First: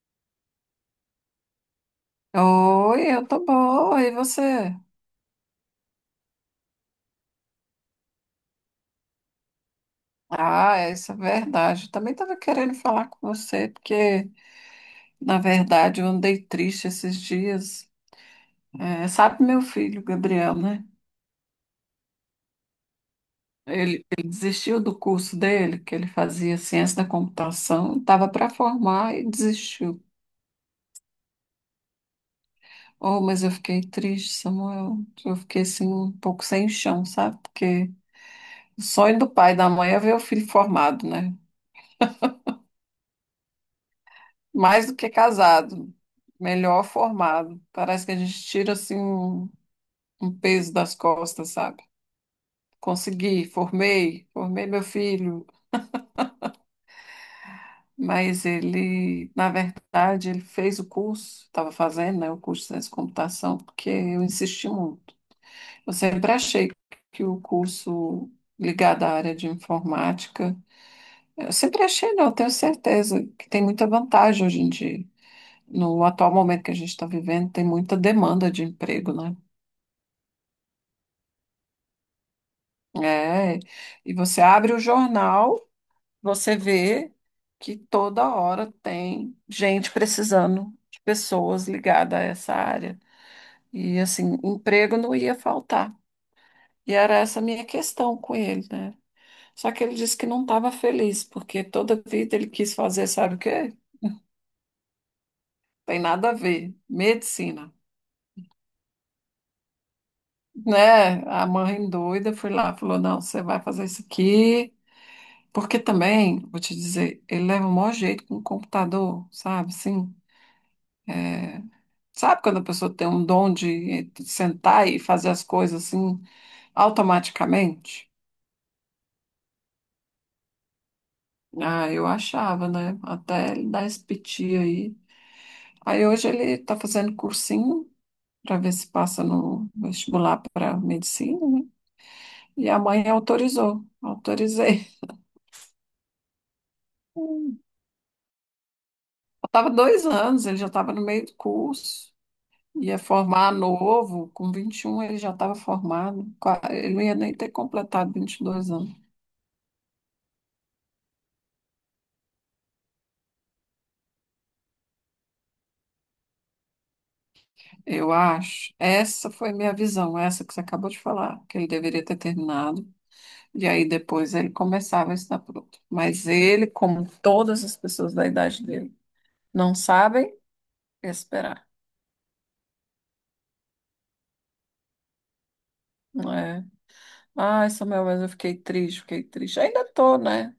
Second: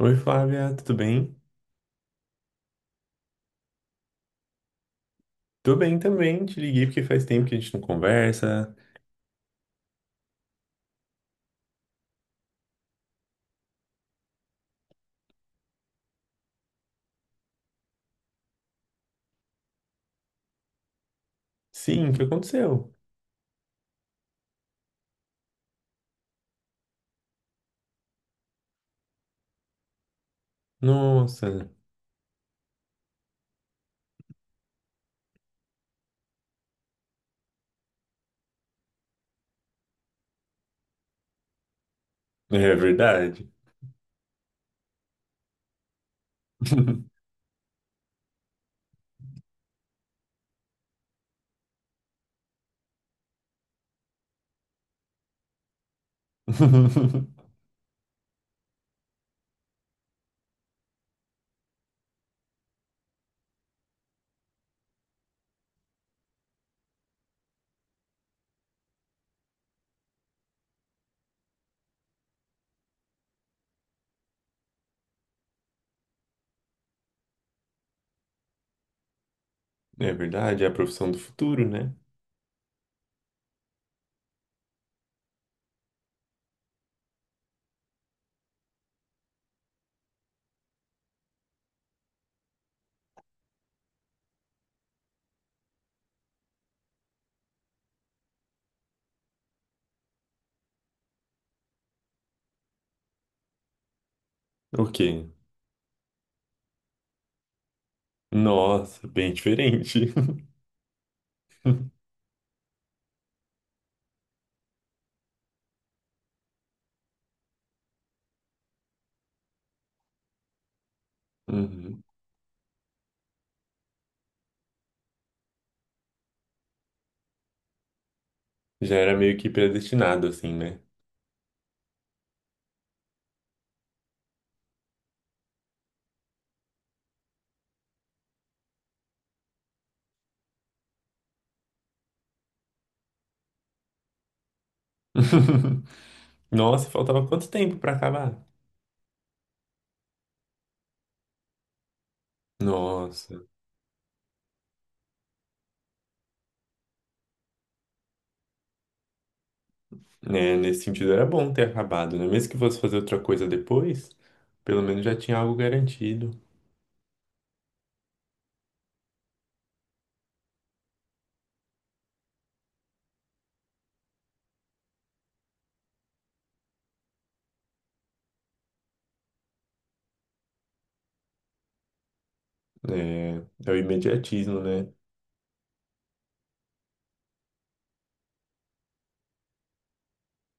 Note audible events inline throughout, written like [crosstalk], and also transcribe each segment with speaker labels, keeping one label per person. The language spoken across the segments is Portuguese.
Speaker 1: Oi, Flávia, tudo bem?
Speaker 2: Oi, eu tô boa, e você?
Speaker 1: Tô bem também, te liguei porque faz tempo que a gente não conversa.
Speaker 2: Ah, isso é verdade. Eu também estava querendo falar com você, porque, na verdade, eu andei triste esses dias. É, sabe meu filho, Gabriel, né?
Speaker 1: Sim, o que aconteceu?
Speaker 2: Ele desistiu do curso dele, que ele fazia ciência da computação, estava para formar e desistiu.
Speaker 1: Nossa,
Speaker 2: Oh, mas eu fiquei triste, Samuel. Eu fiquei, assim, um pouco sem chão, sabe? Porque o sonho do pai e da mãe é ver o filho formado, né?
Speaker 1: é verdade.
Speaker 2: Mais do que casado, melhor formado. Parece que a gente tira assim um peso das costas, sabe? Consegui, formei, formei meu filho,
Speaker 1: [laughs]
Speaker 2: mas ele, na verdade, ele fez o curso, estava fazendo, né, o curso de ciência da computação, porque eu insisti muito. Eu sempre achei que o curso ligado à área de informática, eu sempre achei, não, eu tenho certeza que tem muita vantagem hoje em dia. No atual momento que a gente está vivendo, tem muita demanda de emprego, né?
Speaker 1: É verdade, é a profissão do futuro, né?
Speaker 2: É, e você abre o jornal, você vê que toda hora tem gente precisando de pessoas ligadas a essa área. E assim, emprego não ia faltar. E era essa a minha questão com ele, né? Só que ele disse que não estava feliz, porque toda vida ele quis fazer, sabe o quê?
Speaker 1: O quê?
Speaker 2: Tem nada a ver, medicina.
Speaker 1: Nossa, bem diferente.
Speaker 2: Né? A mãe
Speaker 1: [laughs]
Speaker 2: doida foi lá, falou: não, você vai fazer isso aqui. Porque também, vou te dizer, ele leva o maior jeito com o computador, sabe? Assim,
Speaker 1: Uhum.
Speaker 2: sabe quando a pessoa tem um dom de sentar e fazer as coisas assim automaticamente?
Speaker 1: Já era meio que predestinado, assim, né?
Speaker 2: Ah, eu achava, né? Até ele dar esse piti aí. Aí hoje ele tá fazendo cursinho para ver se passa no vestibular para medicina, né? E a mãe autorizou, autorizei. [laughs]
Speaker 1: [laughs] Nossa, faltava quanto
Speaker 2: Hum.
Speaker 1: tempo pra acabar?
Speaker 2: Eu tava 2 anos, ele já estava no meio do curso. Ia
Speaker 1: Nossa,
Speaker 2: formar novo, com 21 ele já estava formado, ele não ia nem ter completado 22 anos,
Speaker 1: né? Nesse sentido era bom ter acabado, né? Mesmo que fosse fazer outra coisa depois, pelo menos já tinha algo garantido.
Speaker 2: eu acho. Essa foi minha visão, essa que você acabou de falar, que ele deveria ter terminado, e aí depois ele começava a ensinar para outro. Mas ele, como todas as pessoas da idade dele, não sabem esperar,
Speaker 1: É, é o imediatismo, né?
Speaker 2: não é? Ai, Samuel, mas eu fiquei triste, fiquei triste. Ainda tô, né?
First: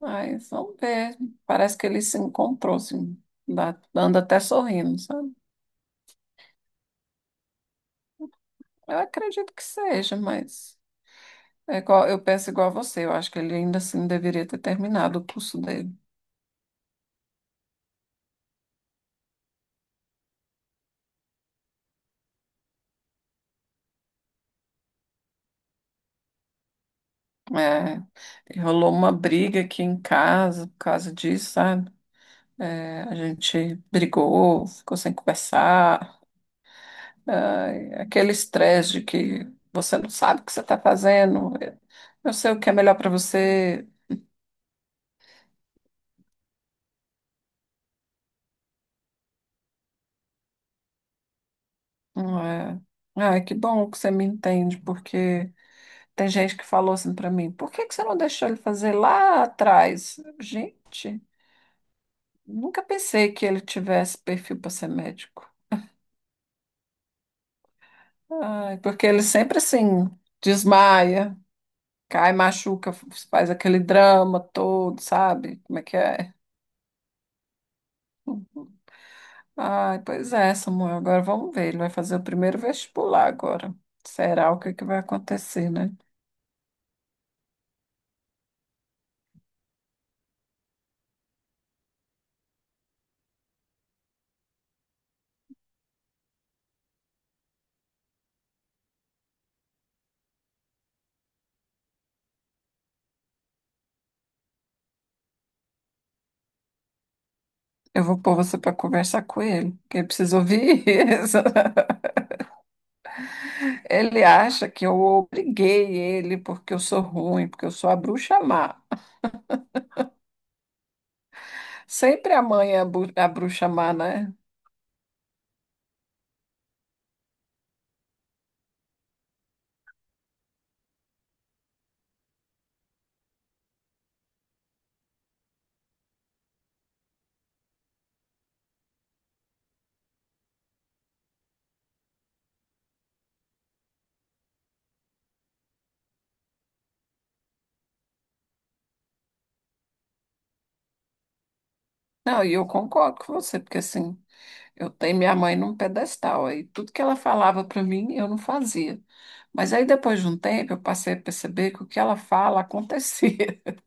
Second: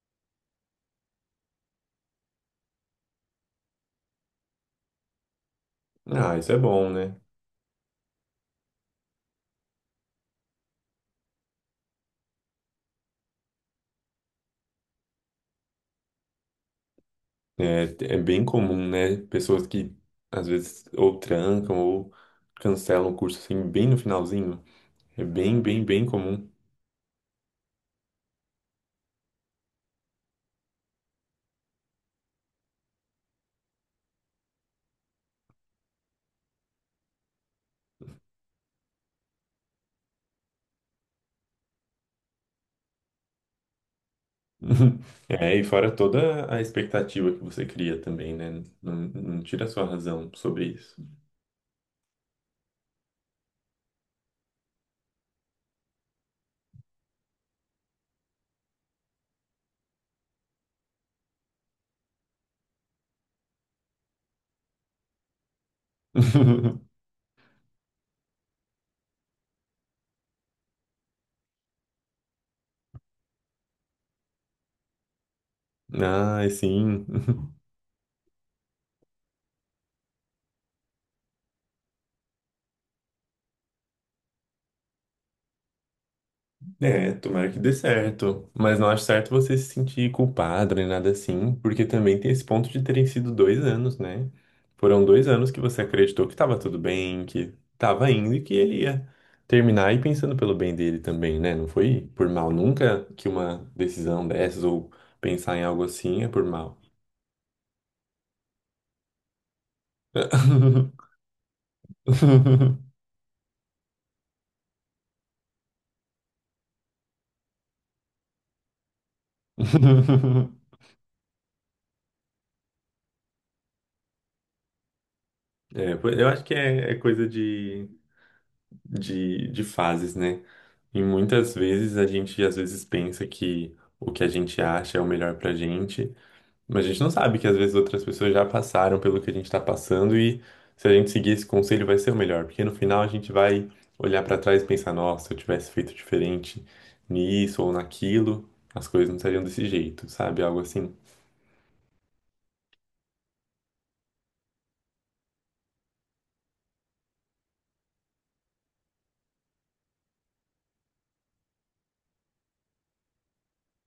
Speaker 2: Mas vamos ver, parece que ele se encontrou, assim, anda até sorrindo, sabe?
Speaker 1: Ah, isso é bom, né?
Speaker 2: Eu acredito que seja, mas é igual, eu penso igual a você. Eu acho que ele ainda assim deveria ter terminado o curso dele.
Speaker 1: É, é bem comum, né? Pessoas que às vezes ou trancam ou cancelam o curso assim bem no finalzinho. É bem, bem, bem comum.
Speaker 2: É, e rolou uma briga aqui em casa por causa disso, sabe? É, a gente brigou, ficou sem conversar. É, aquele estresse de que você não sabe o que você está fazendo. Eu sei o que é melhor para você.
Speaker 1: [laughs] É, e fora toda a expectativa que você cria também, né? Não, não tira a sua razão sobre isso.
Speaker 2: Não. É, ai, que bom que você me entende, porque. Tem gente que falou assim para mim, por que que você não deixou ele fazer lá atrás? Gente, nunca pensei que ele tivesse perfil para ser médico.
Speaker 1: [laughs]
Speaker 2: Ai, porque ele sempre assim desmaia, cai, machuca, faz aquele drama todo, sabe? Como é que é?
Speaker 1: Ai, sim. [laughs]
Speaker 2: Ai, pois é, Samuel. Agora vamos ver. Ele vai fazer o primeiro vestibular agora. Será o que que vai acontecer, né?
Speaker 1: É, tomara que dê certo. Mas não acho certo você se sentir culpado nem nada assim, porque também tem esse ponto de terem sido 2 anos, né? Foram 2 anos que você acreditou que tava tudo bem, que tava indo e que ele ia terminar e pensando pelo bem dele também, né? Não foi por mal nunca que uma decisão dessas ou pensar em algo assim é por mal.
Speaker 2: Eu vou pôr você para conversar com ele, porque ele precisa ouvir [laughs] isso.
Speaker 1: [laughs]
Speaker 2: Ele acha que eu obriguei ele porque eu sou ruim, porque eu sou a bruxa má. Sempre a mãe é a, a bruxa má, né?
Speaker 1: É, pois eu acho que é, é coisa de fases, né? E muitas vezes a gente às vezes pensa que o que a gente acha é o melhor pra gente, mas a gente não sabe que às vezes outras pessoas já passaram pelo que a gente tá passando e se a gente seguir esse conselho vai ser o melhor, porque no final a gente vai olhar pra trás e pensar, nossa, se eu tivesse feito diferente nisso ou naquilo, as coisas não seriam desse jeito, sabe? Algo assim.
Speaker 2: Não, e eu concordo com você, porque assim, eu tenho minha mãe num pedestal, aí tudo que ela falava para mim, eu não fazia. Mas aí depois de um tempo, eu passei a perceber que o que ela fala acontecia.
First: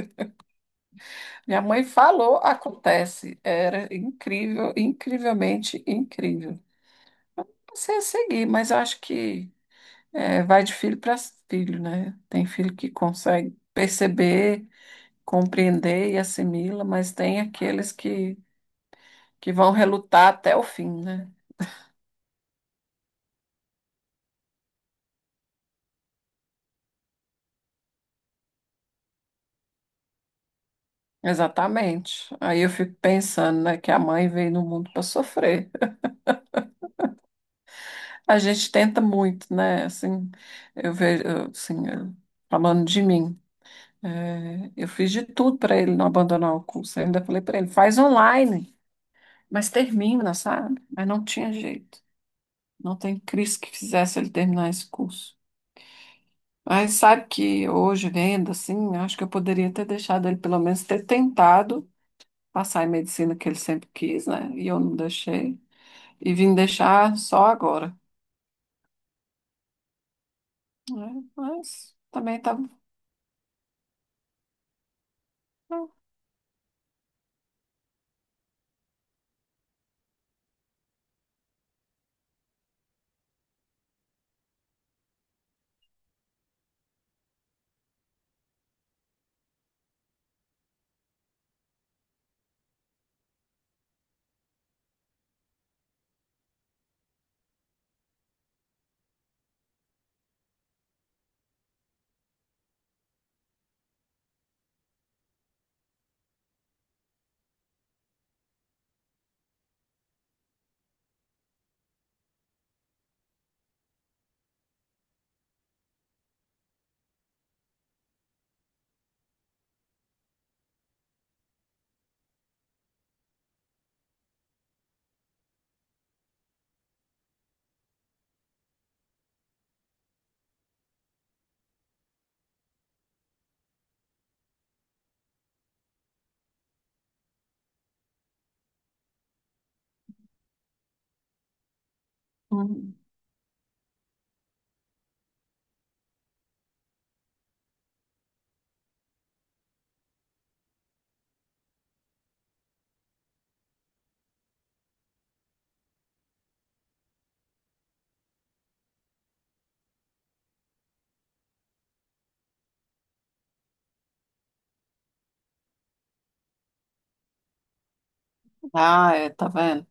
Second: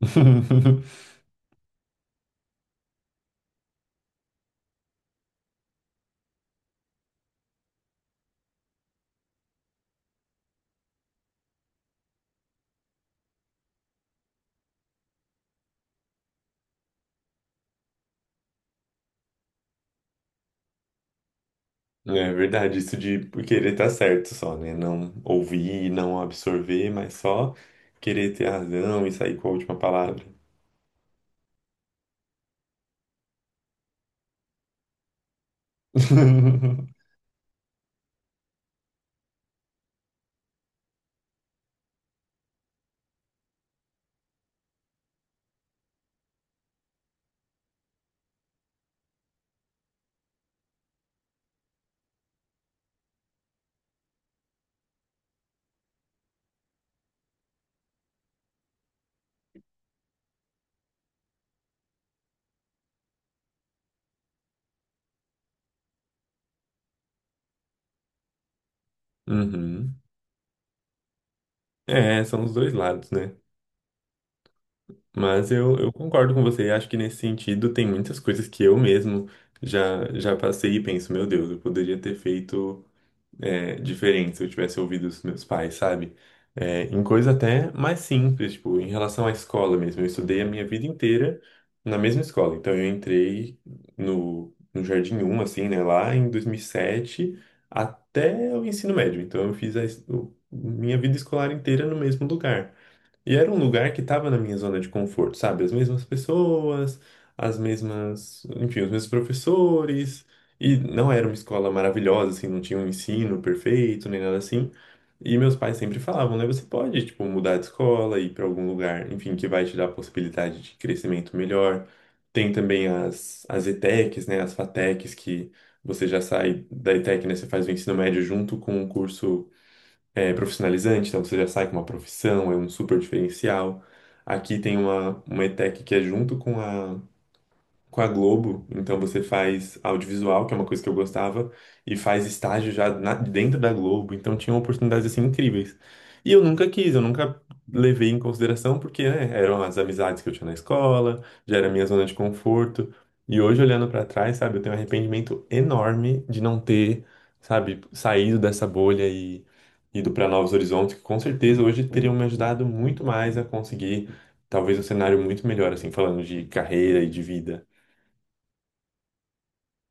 Speaker 1: [laughs]
Speaker 2: [laughs] Minha mãe falou, acontece. Era incrível, incrivelmente incrível. Passei a seguir, mas eu acho que é, vai de filho para filho, né? Tem filho que consegue perceber, compreender e assimila, mas tem aqueles que vão relutar até o fim, né?
Speaker 1: É verdade, isso de querer estar certo só, né? Não ouvir, não absorver, mas só querer ter razão e sair com a última palavra.
Speaker 2: Exatamente. Aí eu fico pensando, né, que a mãe veio no mundo para sofrer.
Speaker 1: [laughs]
Speaker 2: A gente tenta muito, né? Assim, eu vejo, eu, assim, falando de mim, é, eu fiz de tudo para ele não abandonar o curso. Eu ainda falei para ele, faz online, mas termina, sabe? Mas não tinha jeito. Não tem Cris que fizesse ele terminar esse curso. Mas sabe que hoje, vendo assim, acho que eu poderia ter deixado ele pelo menos ter tentado passar em medicina que ele sempre quis, né? E eu não deixei. E vim deixar só agora.
Speaker 1: Uhum.
Speaker 2: Né? Mas
Speaker 1: É,
Speaker 2: também
Speaker 1: são os
Speaker 2: tá.
Speaker 1: dois lados, né? Mas eu concordo com você. Acho que nesse sentido tem muitas coisas que eu mesmo já passei e penso, meu Deus, eu poderia ter feito. É diferente se eu tivesse ouvido os meus pais, sabe? É, em coisa até mais simples, tipo, em relação à escola mesmo. Eu estudei a minha vida inteira na mesma escola. Então, eu entrei no Jardim 1, assim, né, lá em 2007 até o ensino médio. Então, eu fiz minha vida escolar inteira no mesmo lugar. E era um lugar que estava na minha zona de conforto, sabe? As mesmas pessoas, as mesmas, enfim, os mesmos professores. E não era uma escola maravilhosa, assim, não tinha um ensino perfeito, nem nada assim. E meus pais sempre falavam, né? Você pode, tipo, mudar de escola, ir para algum lugar, enfim, que vai te dar a possibilidade de crescimento melhor. Tem também as ETECs, né? As FATECs, que você já sai da ETEC, né? Você faz o ensino médio junto com o curso é, profissionalizante, então você já sai com uma profissão, é um super diferencial. Aqui tem uma ETEC que é junto com a Globo, então você faz audiovisual, que é uma coisa que eu gostava, e faz estágio
Speaker 2: Hum.
Speaker 1: dentro da Globo, então tinha oportunidades assim incríveis. E eu nunca quis, eu nunca levei em consideração porque, né, eram as amizades que eu tinha na escola, já era a minha zona de conforto. E hoje olhando pra trás, sabe, eu tenho um arrependimento enorme de não ter, sabe, saído dessa bolha e ido para novos horizontes, que com certeza hoje teriam me ajudado muito mais a conseguir talvez um cenário muito melhor assim, falando de carreira e de vida.
Speaker 2: Ah, é, tá vendo?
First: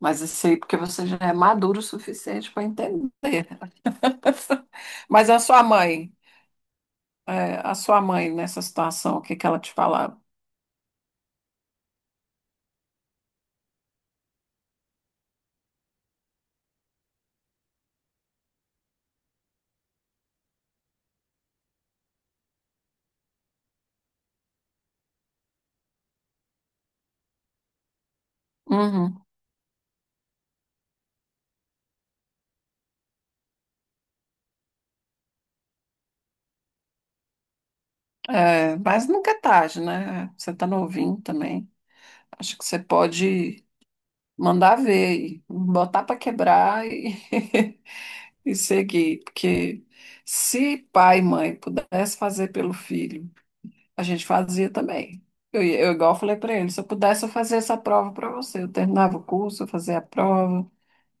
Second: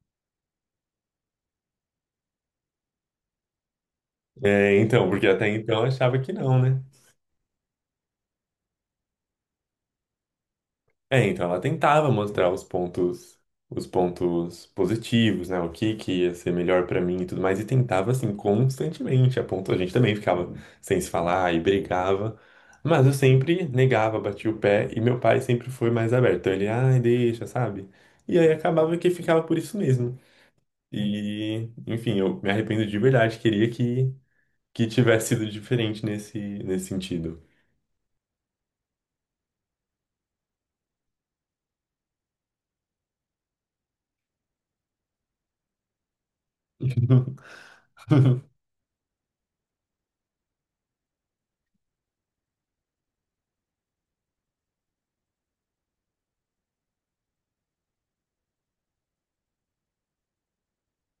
Speaker 2: Mas isso aí porque você já é maduro o suficiente para entender. [laughs]
Speaker 1: É, então, porque
Speaker 2: Mas a
Speaker 1: até
Speaker 2: sua
Speaker 1: então eu
Speaker 2: mãe,
Speaker 1: achava que não, né?
Speaker 2: é, a sua mãe nessa situação, o que que ela te falava?
Speaker 1: É, então ela tentava mostrar os pontos positivos, né? O que que ia ser melhor pra mim e tudo mais, e tentava assim constantemente, a ponto a gente também ficava sem se falar e brigava, mas eu sempre negava, batia o pé e meu pai sempre foi mais aberto. Então ele, ai, deixa, sabe? E aí acabava que
Speaker 2: Uhum.
Speaker 1: ficava por isso mesmo. E, enfim, eu me arrependo de verdade, queria que tivesse sido diferente nesse sentido.
Speaker 2: É, mas nunca é tarde, né? Você tá novinho também. Acho que você pode mandar ver e botar para quebrar
Speaker 1: [laughs]
Speaker 2: [laughs] e seguir. Porque se pai e mãe pudesse fazer pelo filho, a gente fazia também. Eu igual falei para ele, se eu pudesse eu fazia essa prova para você. Eu terminava o curso, eu fazia a prova.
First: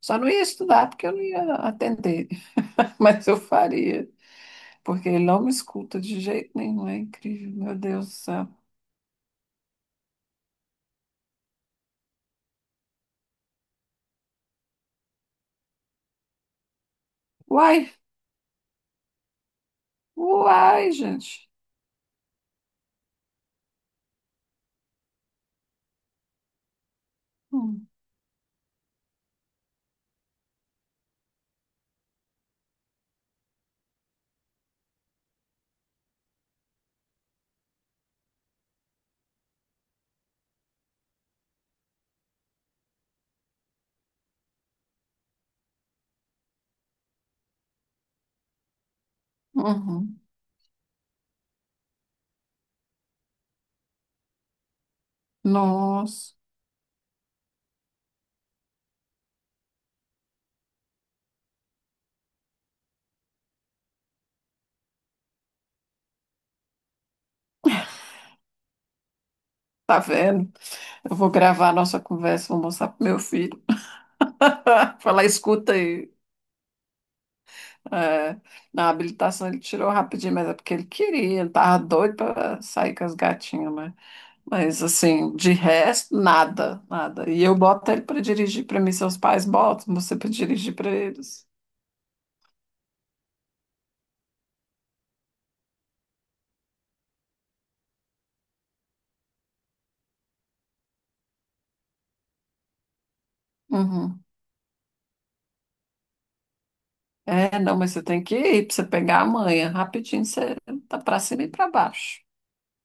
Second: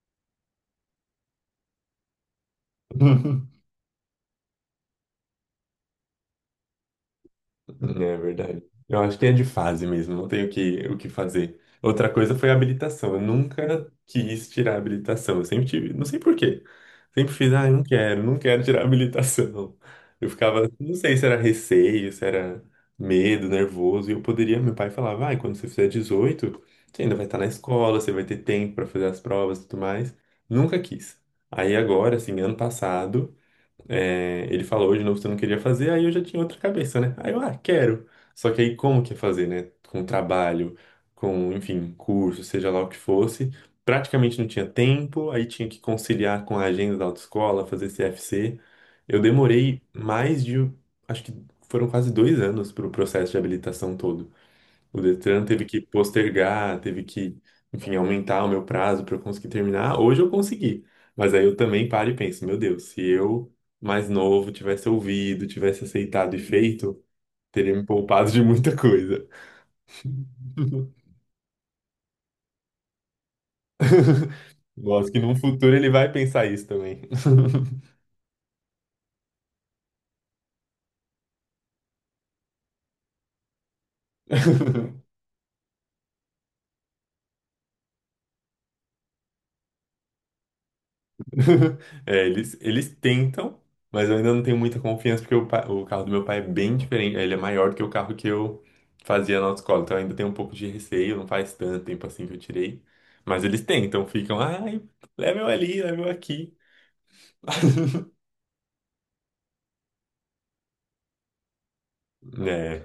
Speaker 2: Só não ia estudar porque eu não ia atender, [laughs] mas eu
Speaker 1: [laughs]
Speaker 2: faria, porque ele não me escuta de jeito nenhum, é incrível, meu Deus do
Speaker 1: É
Speaker 2: céu.
Speaker 1: verdade. Eu acho que é de fase mesmo, não tenho o que fazer. Outra coisa foi a habilitação. Eu nunca quis tirar a habilitação. Eu sempre tive, não sei por quê. Sempre fiz, ah, eu não
Speaker 2: Uai,
Speaker 1: quero, não quero tirar a habilitação. Eu ficava,
Speaker 2: uai,
Speaker 1: não sei se era
Speaker 2: gente.
Speaker 1: receio, se era medo, nervoso. E eu poderia, meu pai falava, vai, quando você fizer 18, você ainda vai estar na
Speaker 2: Hum,
Speaker 1: escola, você vai ter tempo para fazer as provas e tudo mais. Nunca quis. Aí agora, assim, ano passado. É, ele falou, hoje de novo você não queria fazer, aí eu já tinha outra cabeça, né? Aí eu, ah, quero. Só que aí como que é fazer, né? Com trabalho, com, enfim, curso, seja lá o que fosse. Praticamente não tinha tempo, aí tinha que conciliar com a agenda da autoescola, fazer CFC. Eu demorei
Speaker 2: uhum.
Speaker 1: mais de, acho que foram quase 2 anos para o processo de habilitação todo. O Detran teve que
Speaker 2: Nossa,
Speaker 1: postergar, teve que, enfim, aumentar o meu prazo para eu conseguir terminar. Hoje eu consegui, mas aí eu também paro e penso, meu Deus, se eu mais novo tivesse ouvido, tivesse aceitado e feito, teria me poupado de muita coisa.
Speaker 2: tá vendo?
Speaker 1: [laughs]
Speaker 2: Eu vou gravar a nossa conversa, vou mostrar pro meu filho. [laughs]
Speaker 1: Gosto que
Speaker 2: Falar,
Speaker 1: num
Speaker 2: escuta
Speaker 1: futuro ele vai
Speaker 2: aí.
Speaker 1: pensar isso também. [laughs]
Speaker 2: É, na habilitação ele tirou rapidinho, mas é porque ele queria, ele tava doido para sair com as gatinhas, né? Mas assim, de resto, nada, nada. E eu boto ele para dirigir para mim, seus pais botam você para dirigir para eles.
Speaker 1: [laughs] É, eles tentam, mas eu ainda não tenho muita confiança porque o carro do meu pai é bem diferente. Ele é maior do que o carro que eu fazia na autoescola. Então eu ainda tenho um pouco de receio, não faz tanto tempo assim que eu tirei. Mas eles tentam,
Speaker 2: Uhum.
Speaker 1: ficam, ai, leva eu ali, leva eu aqui.
Speaker 2: É, não, mas você tem que ir para você pegar a manha, rapidinho você tá para cima e para baixo.
Speaker 1: É.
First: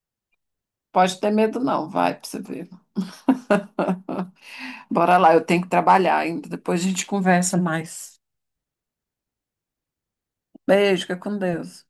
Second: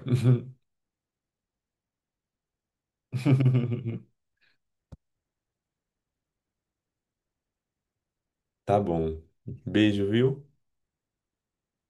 Speaker 2: Pode ter medo, não. Vai pra você ver.
Speaker 1: [laughs]
Speaker 2: [laughs] Bora lá, eu tenho que trabalhar ainda. Depois a gente conversa mais.
Speaker 1: Tá bom. Beijo, viu?
Speaker 2: Beijo, fica com Deus.